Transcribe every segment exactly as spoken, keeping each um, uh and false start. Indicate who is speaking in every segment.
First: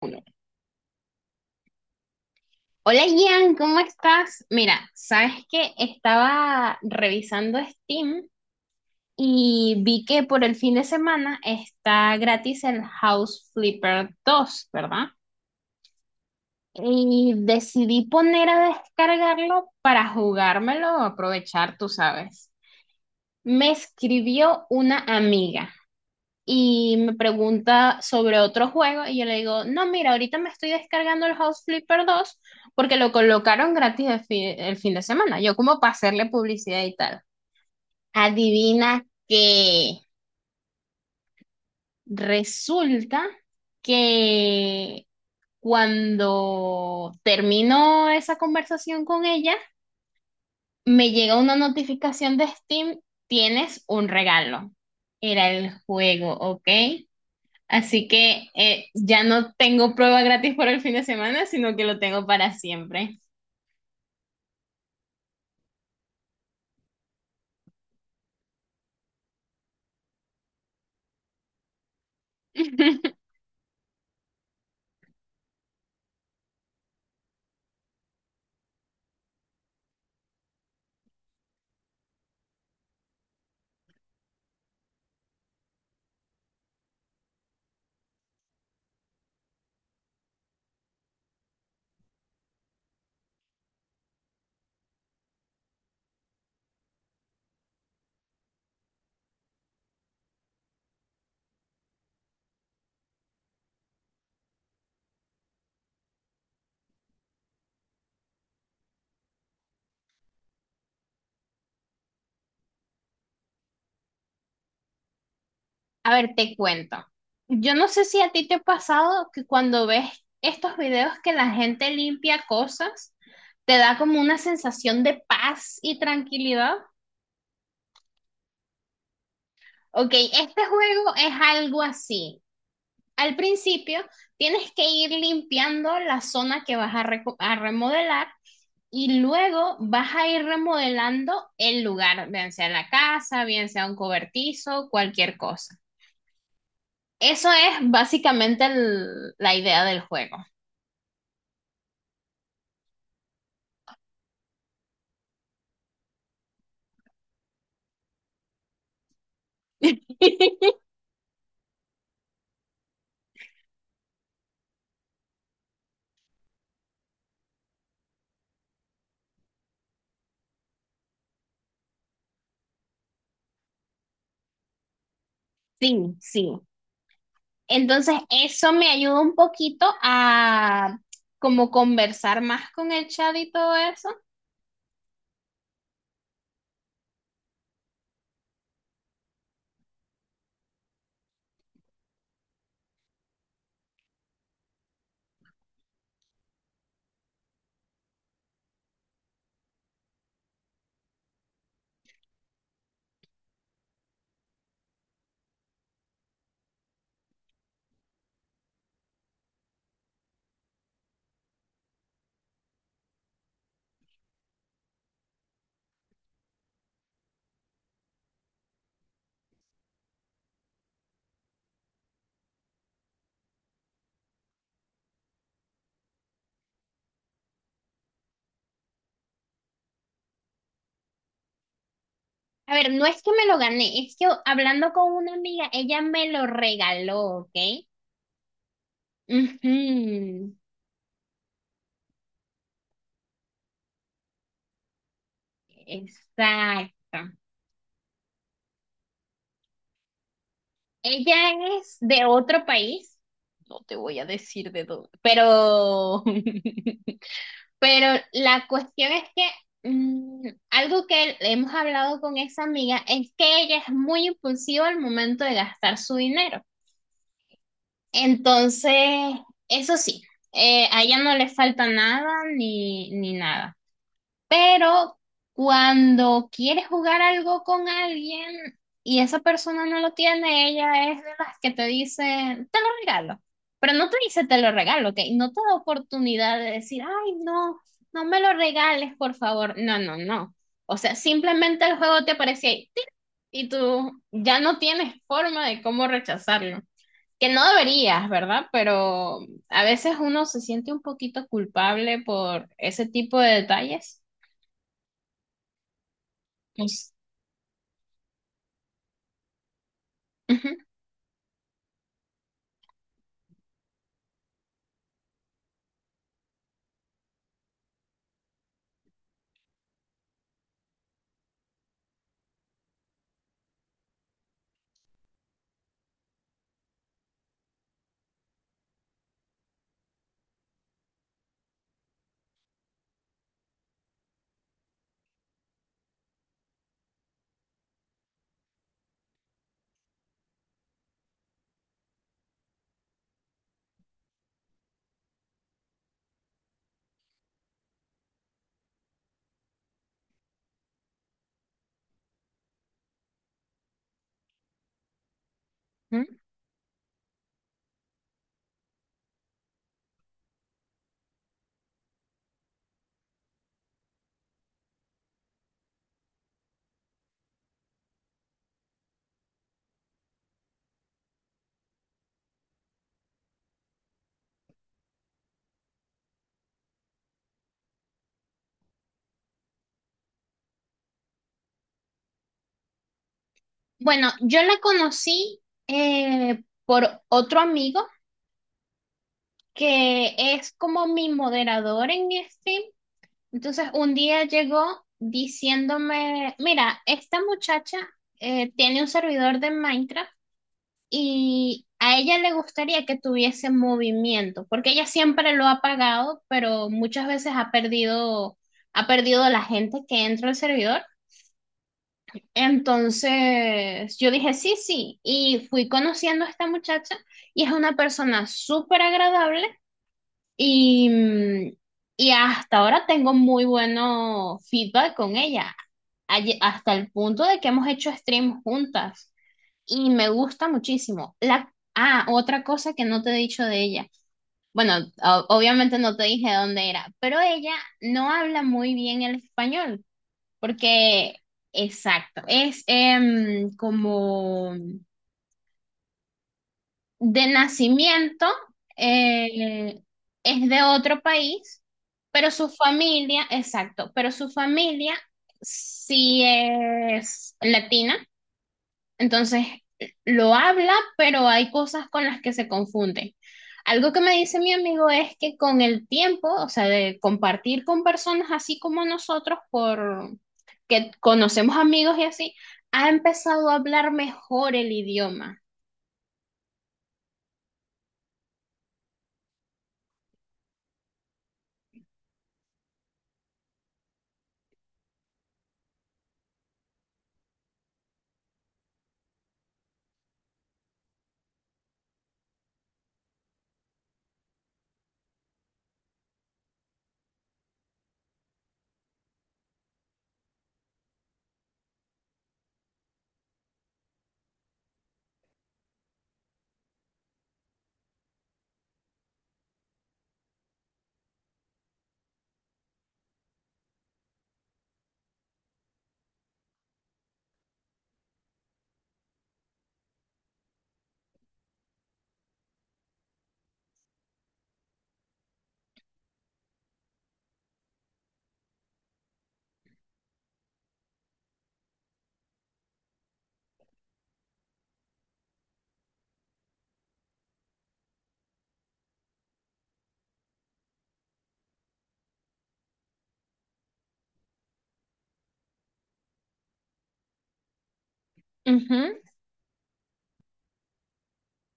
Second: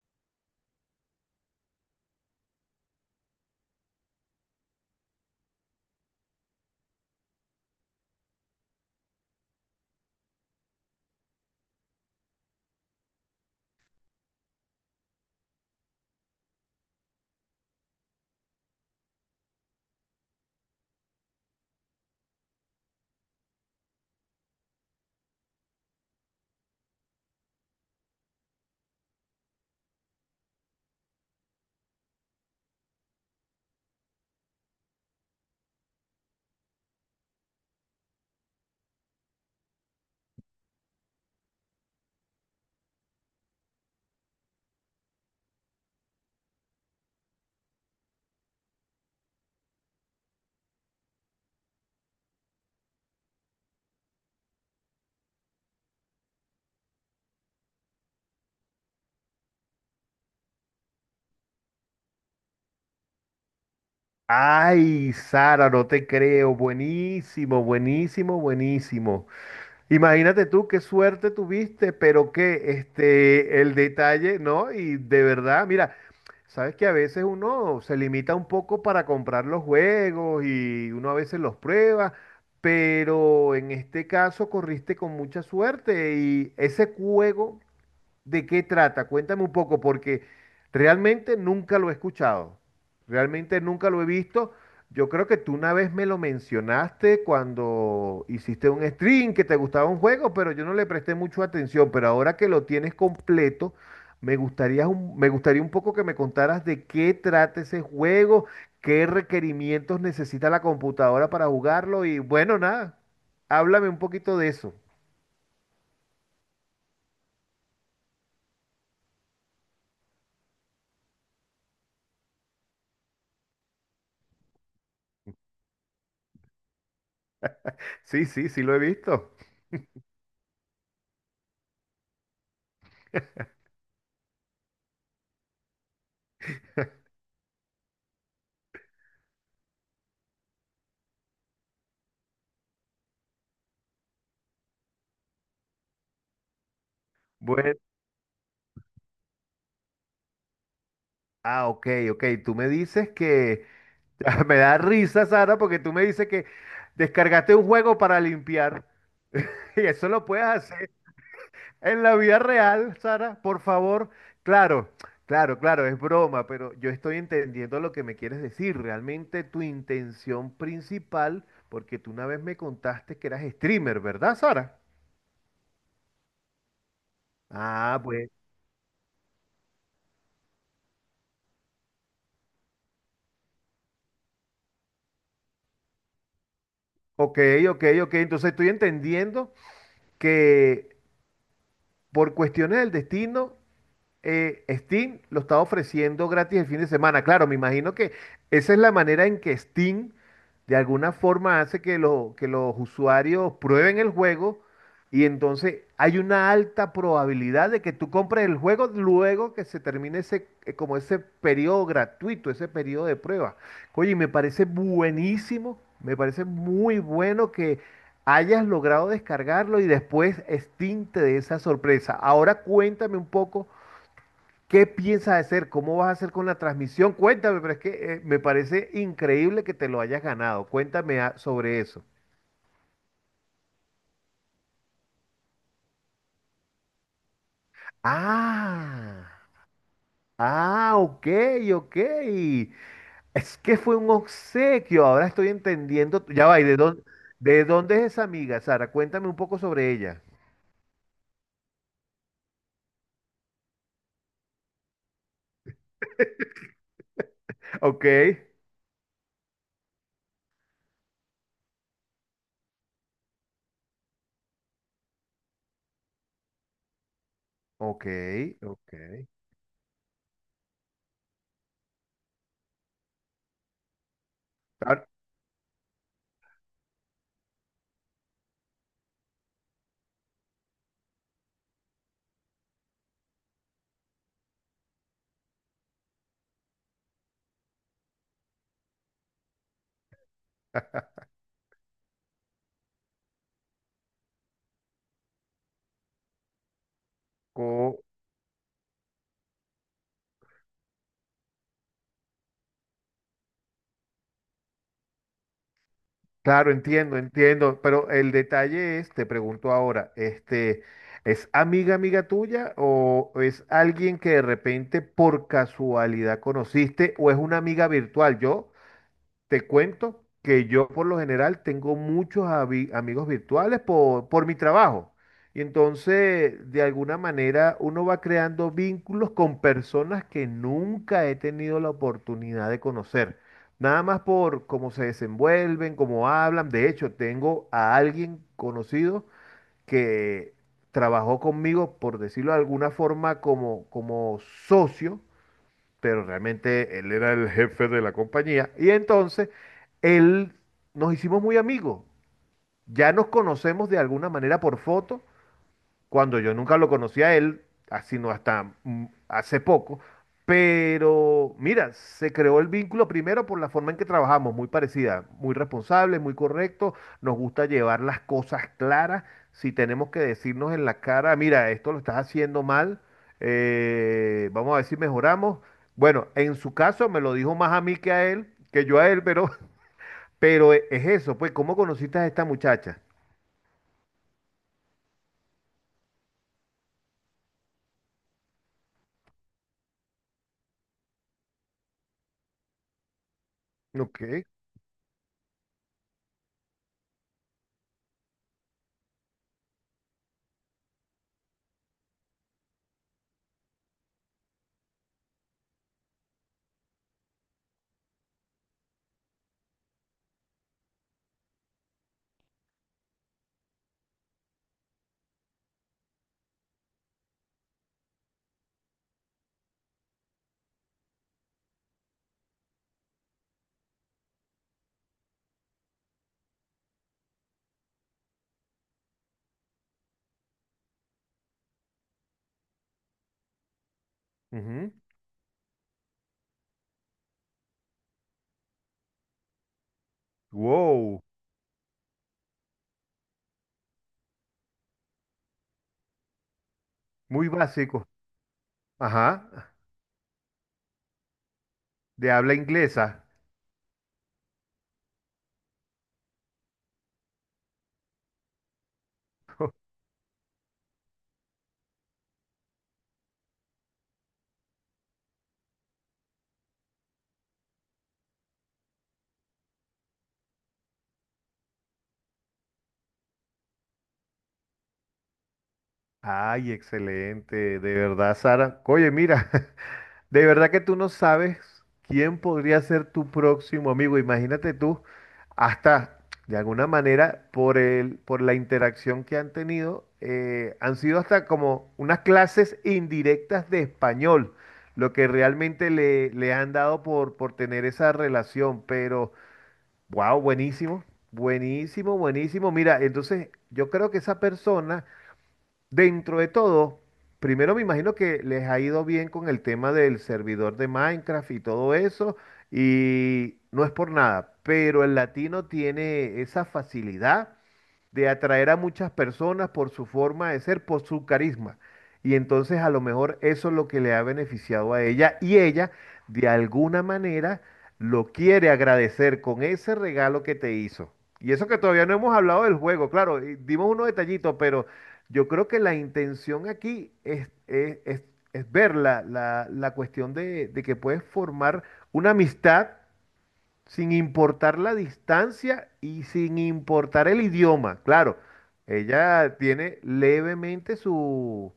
Speaker 1: Uno. Hola Ian, ¿cómo estás? Mira, sabes que estaba revisando Steam y vi que por el fin de semana está gratis el House Flipper dos, ¿verdad? Y decidí poner a descargarlo para jugármelo o aprovechar, tú sabes. Me escribió una amiga y me pregunta sobre otro juego y yo le digo, no, mira, ahorita me estoy descargando el House Flipper dos porque lo colocaron gratis el fin, el fin de semana, yo como para hacerle publicidad y tal. Adivina que resulta que cuando termino esa conversación con ella, me llega una notificación de Steam, tienes un regalo. Era el juego, ¿ok? Así que eh, ya no tengo prueba gratis por el fin de semana, sino que lo tengo para siempre.
Speaker 2: Ay, Sara, no te creo. Buenísimo, buenísimo, buenísimo. Imagínate tú qué suerte tuviste, pero que este, el detalle, ¿no? Y de verdad, mira, sabes que a veces uno se limita un poco para comprar los juegos y uno a veces los prueba, pero en este caso corriste con mucha suerte y ese juego. ¿De qué trata? Cuéntame un poco, porque realmente nunca lo he escuchado, realmente nunca lo he visto. Yo creo que tú una vez me lo mencionaste cuando hiciste un stream que te gustaba un juego, pero yo no le presté mucho atención. Pero ahora que lo tienes completo, me gustaría un, me gustaría un poco que me contaras de qué trata ese juego, qué requerimientos necesita la computadora para jugarlo y bueno, nada, háblame un poquito de eso.
Speaker 1: A ver, te cuento. Yo no sé si a ti te ha pasado que cuando ves estos videos que la gente limpia cosas, te da como una sensación de paz y tranquilidad.
Speaker 2: Sí, sí, sí lo he visto.
Speaker 1: Ok, este juego es algo así. Al principio tienes que ir limpiando la zona que vas a, reco- a remodelar. Y luego vas a ir remodelando el lugar, bien sea la casa, bien sea un cobertizo, cualquier cosa. Eso
Speaker 2: Bueno.
Speaker 1: es básicamente el- la idea del juego.
Speaker 2: Ah, ok, ok. Tú me dices que... Me da risa, Sara, porque tú me dices que descargaste un juego para limpiar. Y eso lo puedes hacer en la vida real, Sara, por favor. Claro, claro, claro, es broma, pero yo estoy entendiendo lo que me quieres decir. Realmente tu intención principal, porque tú una vez me contaste que eras streamer, ¿verdad, Sara?
Speaker 1: Sí, sí.
Speaker 2: Ah,
Speaker 1: Entonces,
Speaker 2: pues.
Speaker 1: eso me ayuda un poquito a como conversar más con el chat y todo eso.
Speaker 2: Ok, ok, ok. Entonces estoy entendiendo que por cuestiones del destino eh, Steam lo está ofreciendo gratis el fin de semana. Claro, me imagino que esa es la manera en que Steam de alguna forma hace que, lo- que los usuarios prueben el juego y entonces hay una alta probabilidad de que tú compres el juego luego que se termine ese, eh, como ese periodo gratuito, ese periodo de prueba. Oye, y me parece buenísimo, me parece muy bueno que hayas logrado descargarlo y después Steam te dé esa sorpresa. Ahora cuéntame un poco. ¿Qué piensas hacer? ¿Cómo vas a hacer con la transmisión? Cuéntame, pero es que eh, me parece increíble que te lo hayas ganado. Cuéntame ah, sobre eso.
Speaker 1: A ver, no es que me lo gané, es que hablando con una amiga, ella me lo regaló, ¿ok?
Speaker 2: Ah,
Speaker 1: Ujú,
Speaker 2: ah, ok, ok. Es que fue un obsequio, ahora estoy entendiendo. Ya va, ¿y de dónde,
Speaker 1: exacto.
Speaker 2: de dónde es esa amiga, Sara? Cuéntame un poco sobre ella.
Speaker 1: Ella es de otro país, no te voy a decir de dónde, pero,
Speaker 2: Ok,
Speaker 1: pero la cuestión es que mm, algo que hemos hablado con esa amiga es que ella es muy impulsiva al momento de gastar su dinero.
Speaker 2: ok,
Speaker 1: Entonces,
Speaker 2: ok.
Speaker 1: eso sí, eh, a ella no le falta nada ni, ni nada. Pero cuando quieres jugar algo con alguien y esa persona no lo tiene, ella es de las que te dice, te lo regalo. Pero no te dice, te lo regalo, ¿ok? No te da oportunidad de decir, ay, no, no me lo regales, por favor. No, no, no. O sea, simplemente el juego te aparece ahí ¡tic! Y tú ya no tienes forma de cómo rechazarlo. Que no
Speaker 2: Ahora,
Speaker 1: deberías, ¿verdad? Pero a veces uno se siente un poquito culpable por ese tipo de detalles.
Speaker 2: claro, entiendo, entiendo, pero el detalle es, te pregunto ahora,
Speaker 1: Ujú,
Speaker 2: este, ¿es amiga, amiga tuya o es alguien que de repente por casualidad conociste o es una amiga virtual? Yo te cuento que yo por lo general tengo muchos avi- amigos virtuales por, por mi trabajo. Y entonces, de alguna manera, uno va creando vínculos con personas que nunca he tenido la oportunidad de conocer. Nada más por cómo se desenvuelven, cómo hablan. De hecho, tengo a alguien conocido que trabajó conmigo, por decirlo de alguna forma, como, como socio pero realmente él era el jefe de la compañía. Y entonces él nos hicimos muy amigos. Ya nos conocemos de alguna manera por foto,
Speaker 1: ujú.
Speaker 2: cuando yo nunca lo conocí a él, ah, sino hasta mm, hace poco. Pero mira, se creó el vínculo primero por la forma en que trabajamos, muy parecida, muy responsable, muy correcto, nos gusta llevar las cosas claras, si tenemos que decirnos en la cara, mira, esto lo estás haciendo mal, eh, vamos a ver si mejoramos. Bueno, en su caso me lo dijo más a mí que a él, que yo a él, pero, pero e- es eso, pues, ¿cómo conociste a esta muchacha?
Speaker 1: Bueno, yo la conocí eh, por otro amigo que es como mi moderador en stream. Entonces un día
Speaker 2: Ok.
Speaker 1: llegó diciéndome, mira, esta muchacha eh, tiene un servidor de Minecraft y a ella le gustaría que tuviese movimiento, porque ella siempre lo ha pagado, pero muchas veces ha perdido, ha perdido la gente que entra al servidor. Entonces yo dije, sí, sí, y fui conociendo a esta muchacha y es una persona súper agradable y, mm, y hasta ahora tengo muy bueno feedback con ella, Aye- hasta el punto de que hemos hecho streams juntas y me gusta muchísimo. La, ah, otra cosa que no te he dicho de ella.
Speaker 2: Ujú.
Speaker 1: Bueno, o- obviamente no te dije dónde era, pero ella no habla muy bien el español.
Speaker 2: Wow,
Speaker 1: Porque, exacto, es em, como de
Speaker 2: muy básico.
Speaker 1: nacimiento,
Speaker 2: Ajá,
Speaker 1: eh, es de otro país,
Speaker 2: de
Speaker 1: pero
Speaker 2: habla
Speaker 1: su
Speaker 2: inglesa.
Speaker 1: familia, exacto, pero su familia sí es latina. Entonces, lo habla, pero hay cosas con las que se confunden. Algo que me dice mi amigo es que con el tiempo, o sea, de compartir con personas así como nosotros, por que conocemos amigos y así, ha empezado a hablar mejor el idioma.
Speaker 2: Ay, excelente, de verdad, Sara. Oye, mira, de verdad que tú no sabes quién podría ser tu próximo amigo. Imagínate tú, hasta de alguna manera, por el, por la interacción que han tenido, eh, han sido hasta como unas clases indirectas de español, lo que realmente le, le han dado por, por tener esa relación, pero... Wow, buenísimo, buenísimo, buenísimo. Mira, entonces yo creo que esa persona, dentro de todo, primero me imagino que les ha ido bien con el tema del servidor de Minecraft y todo eso, y no es por nada, pero el latino tiene esa facilidad de atraer a muchas personas por su forma de ser, por su carisma. Y entonces a lo mejor eso es lo que le ha beneficiado a ella y ella de alguna manera lo quiere agradecer con ese regalo que te hizo. Y eso que todavía no hemos hablado del juego, claro, y dimos unos detallitos, pero yo creo que la intención aquí es, es, es- es ver la, la- la cuestión de, de que puedes formar una amistad sin importar la distancia y sin importar el idioma. Claro,
Speaker 1: Ujú.
Speaker 2: ella tiene levemente su-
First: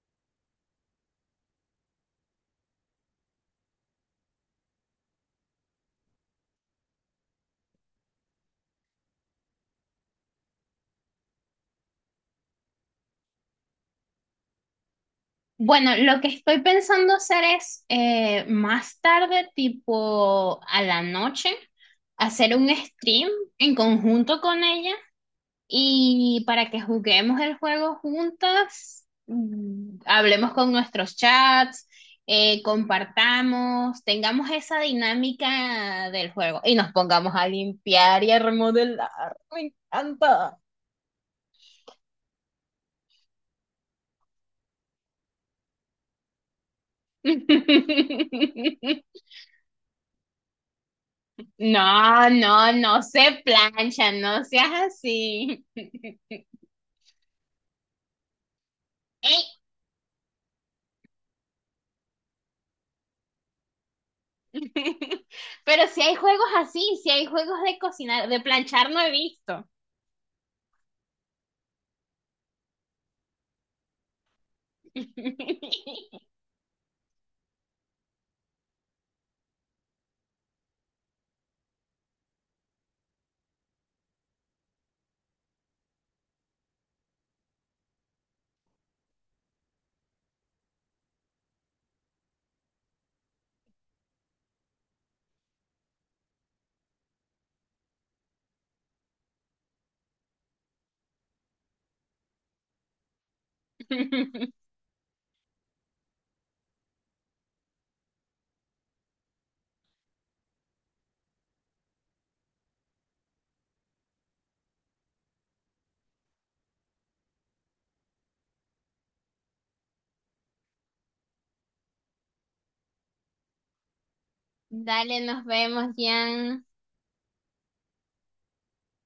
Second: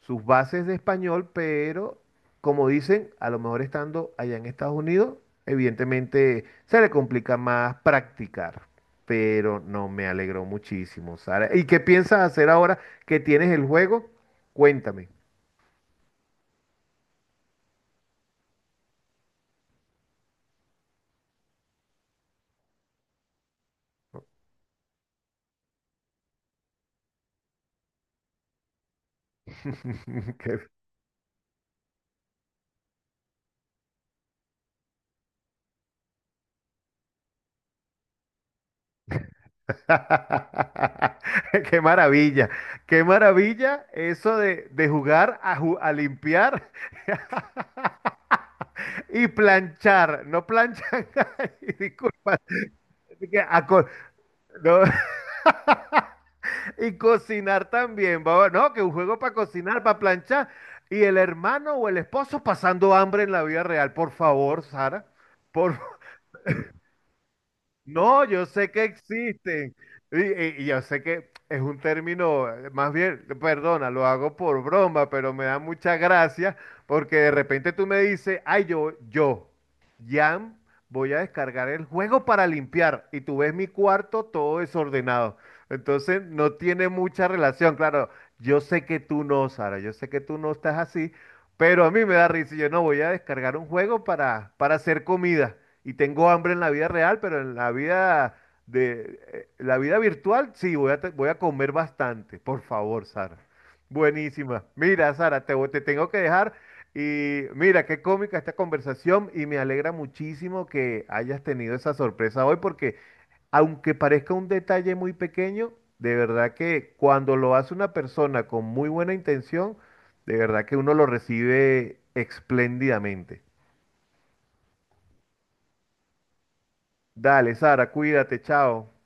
Speaker 2: sus bases de español, pero como dicen, a lo mejor estando allá en Estados Unidos, evidentemente se le complica más practicar. Pero no me alegró muchísimo, Sara. ¿Y qué piensas hacer ahora que tienes el juego? Cuéntame.
Speaker 1: Bueno, lo que estoy pensando hacer es eh, más tarde, tipo a la noche, hacer un stream en conjunto con ella y para que juguemos el juego juntas, mm, hablemos
Speaker 2: Qué
Speaker 1: con nuestros chats, eh, compartamos, tengamos esa dinámica del juego y nos pongamos a limpiar y a remodelar. Me encanta.
Speaker 2: qué maravilla, qué maravilla eso de, de jugar a, ju- a limpiar y planchar, no planchan, ay,
Speaker 1: No,
Speaker 2: disculpa,
Speaker 1: no, no
Speaker 2: así que
Speaker 1: se
Speaker 2: a co-
Speaker 1: plancha, no seas
Speaker 2: no,
Speaker 1: así.
Speaker 2: y cocinar también, baba, no, que un juego para
Speaker 1: Ey.
Speaker 2: cocinar, para planchar, y el hermano o el esposo pasando hambre en la vida real, por favor, Sara, por
Speaker 1: Pero si hay juegos así, si hay juegos de
Speaker 2: No,
Speaker 1: cocinar, de
Speaker 2: yo sé que
Speaker 1: planchar no he visto.
Speaker 2: existen. Y, y- y yo sé que es un término, eh, más bien, perdona, lo hago por broma, pero me da mucha gracia porque de repente tú me dices, ay, yo, yo, Jan, voy a descargar el juego para limpiar. Y tú ves mi cuarto todo desordenado. Entonces no tiene mucha relación. Claro, yo sé que tú no, Sara, yo sé que tú no estás así, pero a mí me da risa, y yo no voy a descargar un juego para, para hacer comida. Y tengo hambre en la vida real, pero en la vida de eh, la vida virtual sí voy a, te- voy a comer bastante. Por favor, Sara. Buenísima. Mira, Sara, te, voy- te tengo que dejar. Y mira, qué cómica esta conversación y me alegra muchísimo que hayas tenido esa sorpresa hoy porque aunque parezca un detalle muy pequeño, de verdad que cuando lo hace una persona con muy buena intención, de verdad que uno lo recibe espléndidamente.
Speaker 1: Dale, nos vemos, Jan.
Speaker 2: Dale, Sara, cuídate, chao.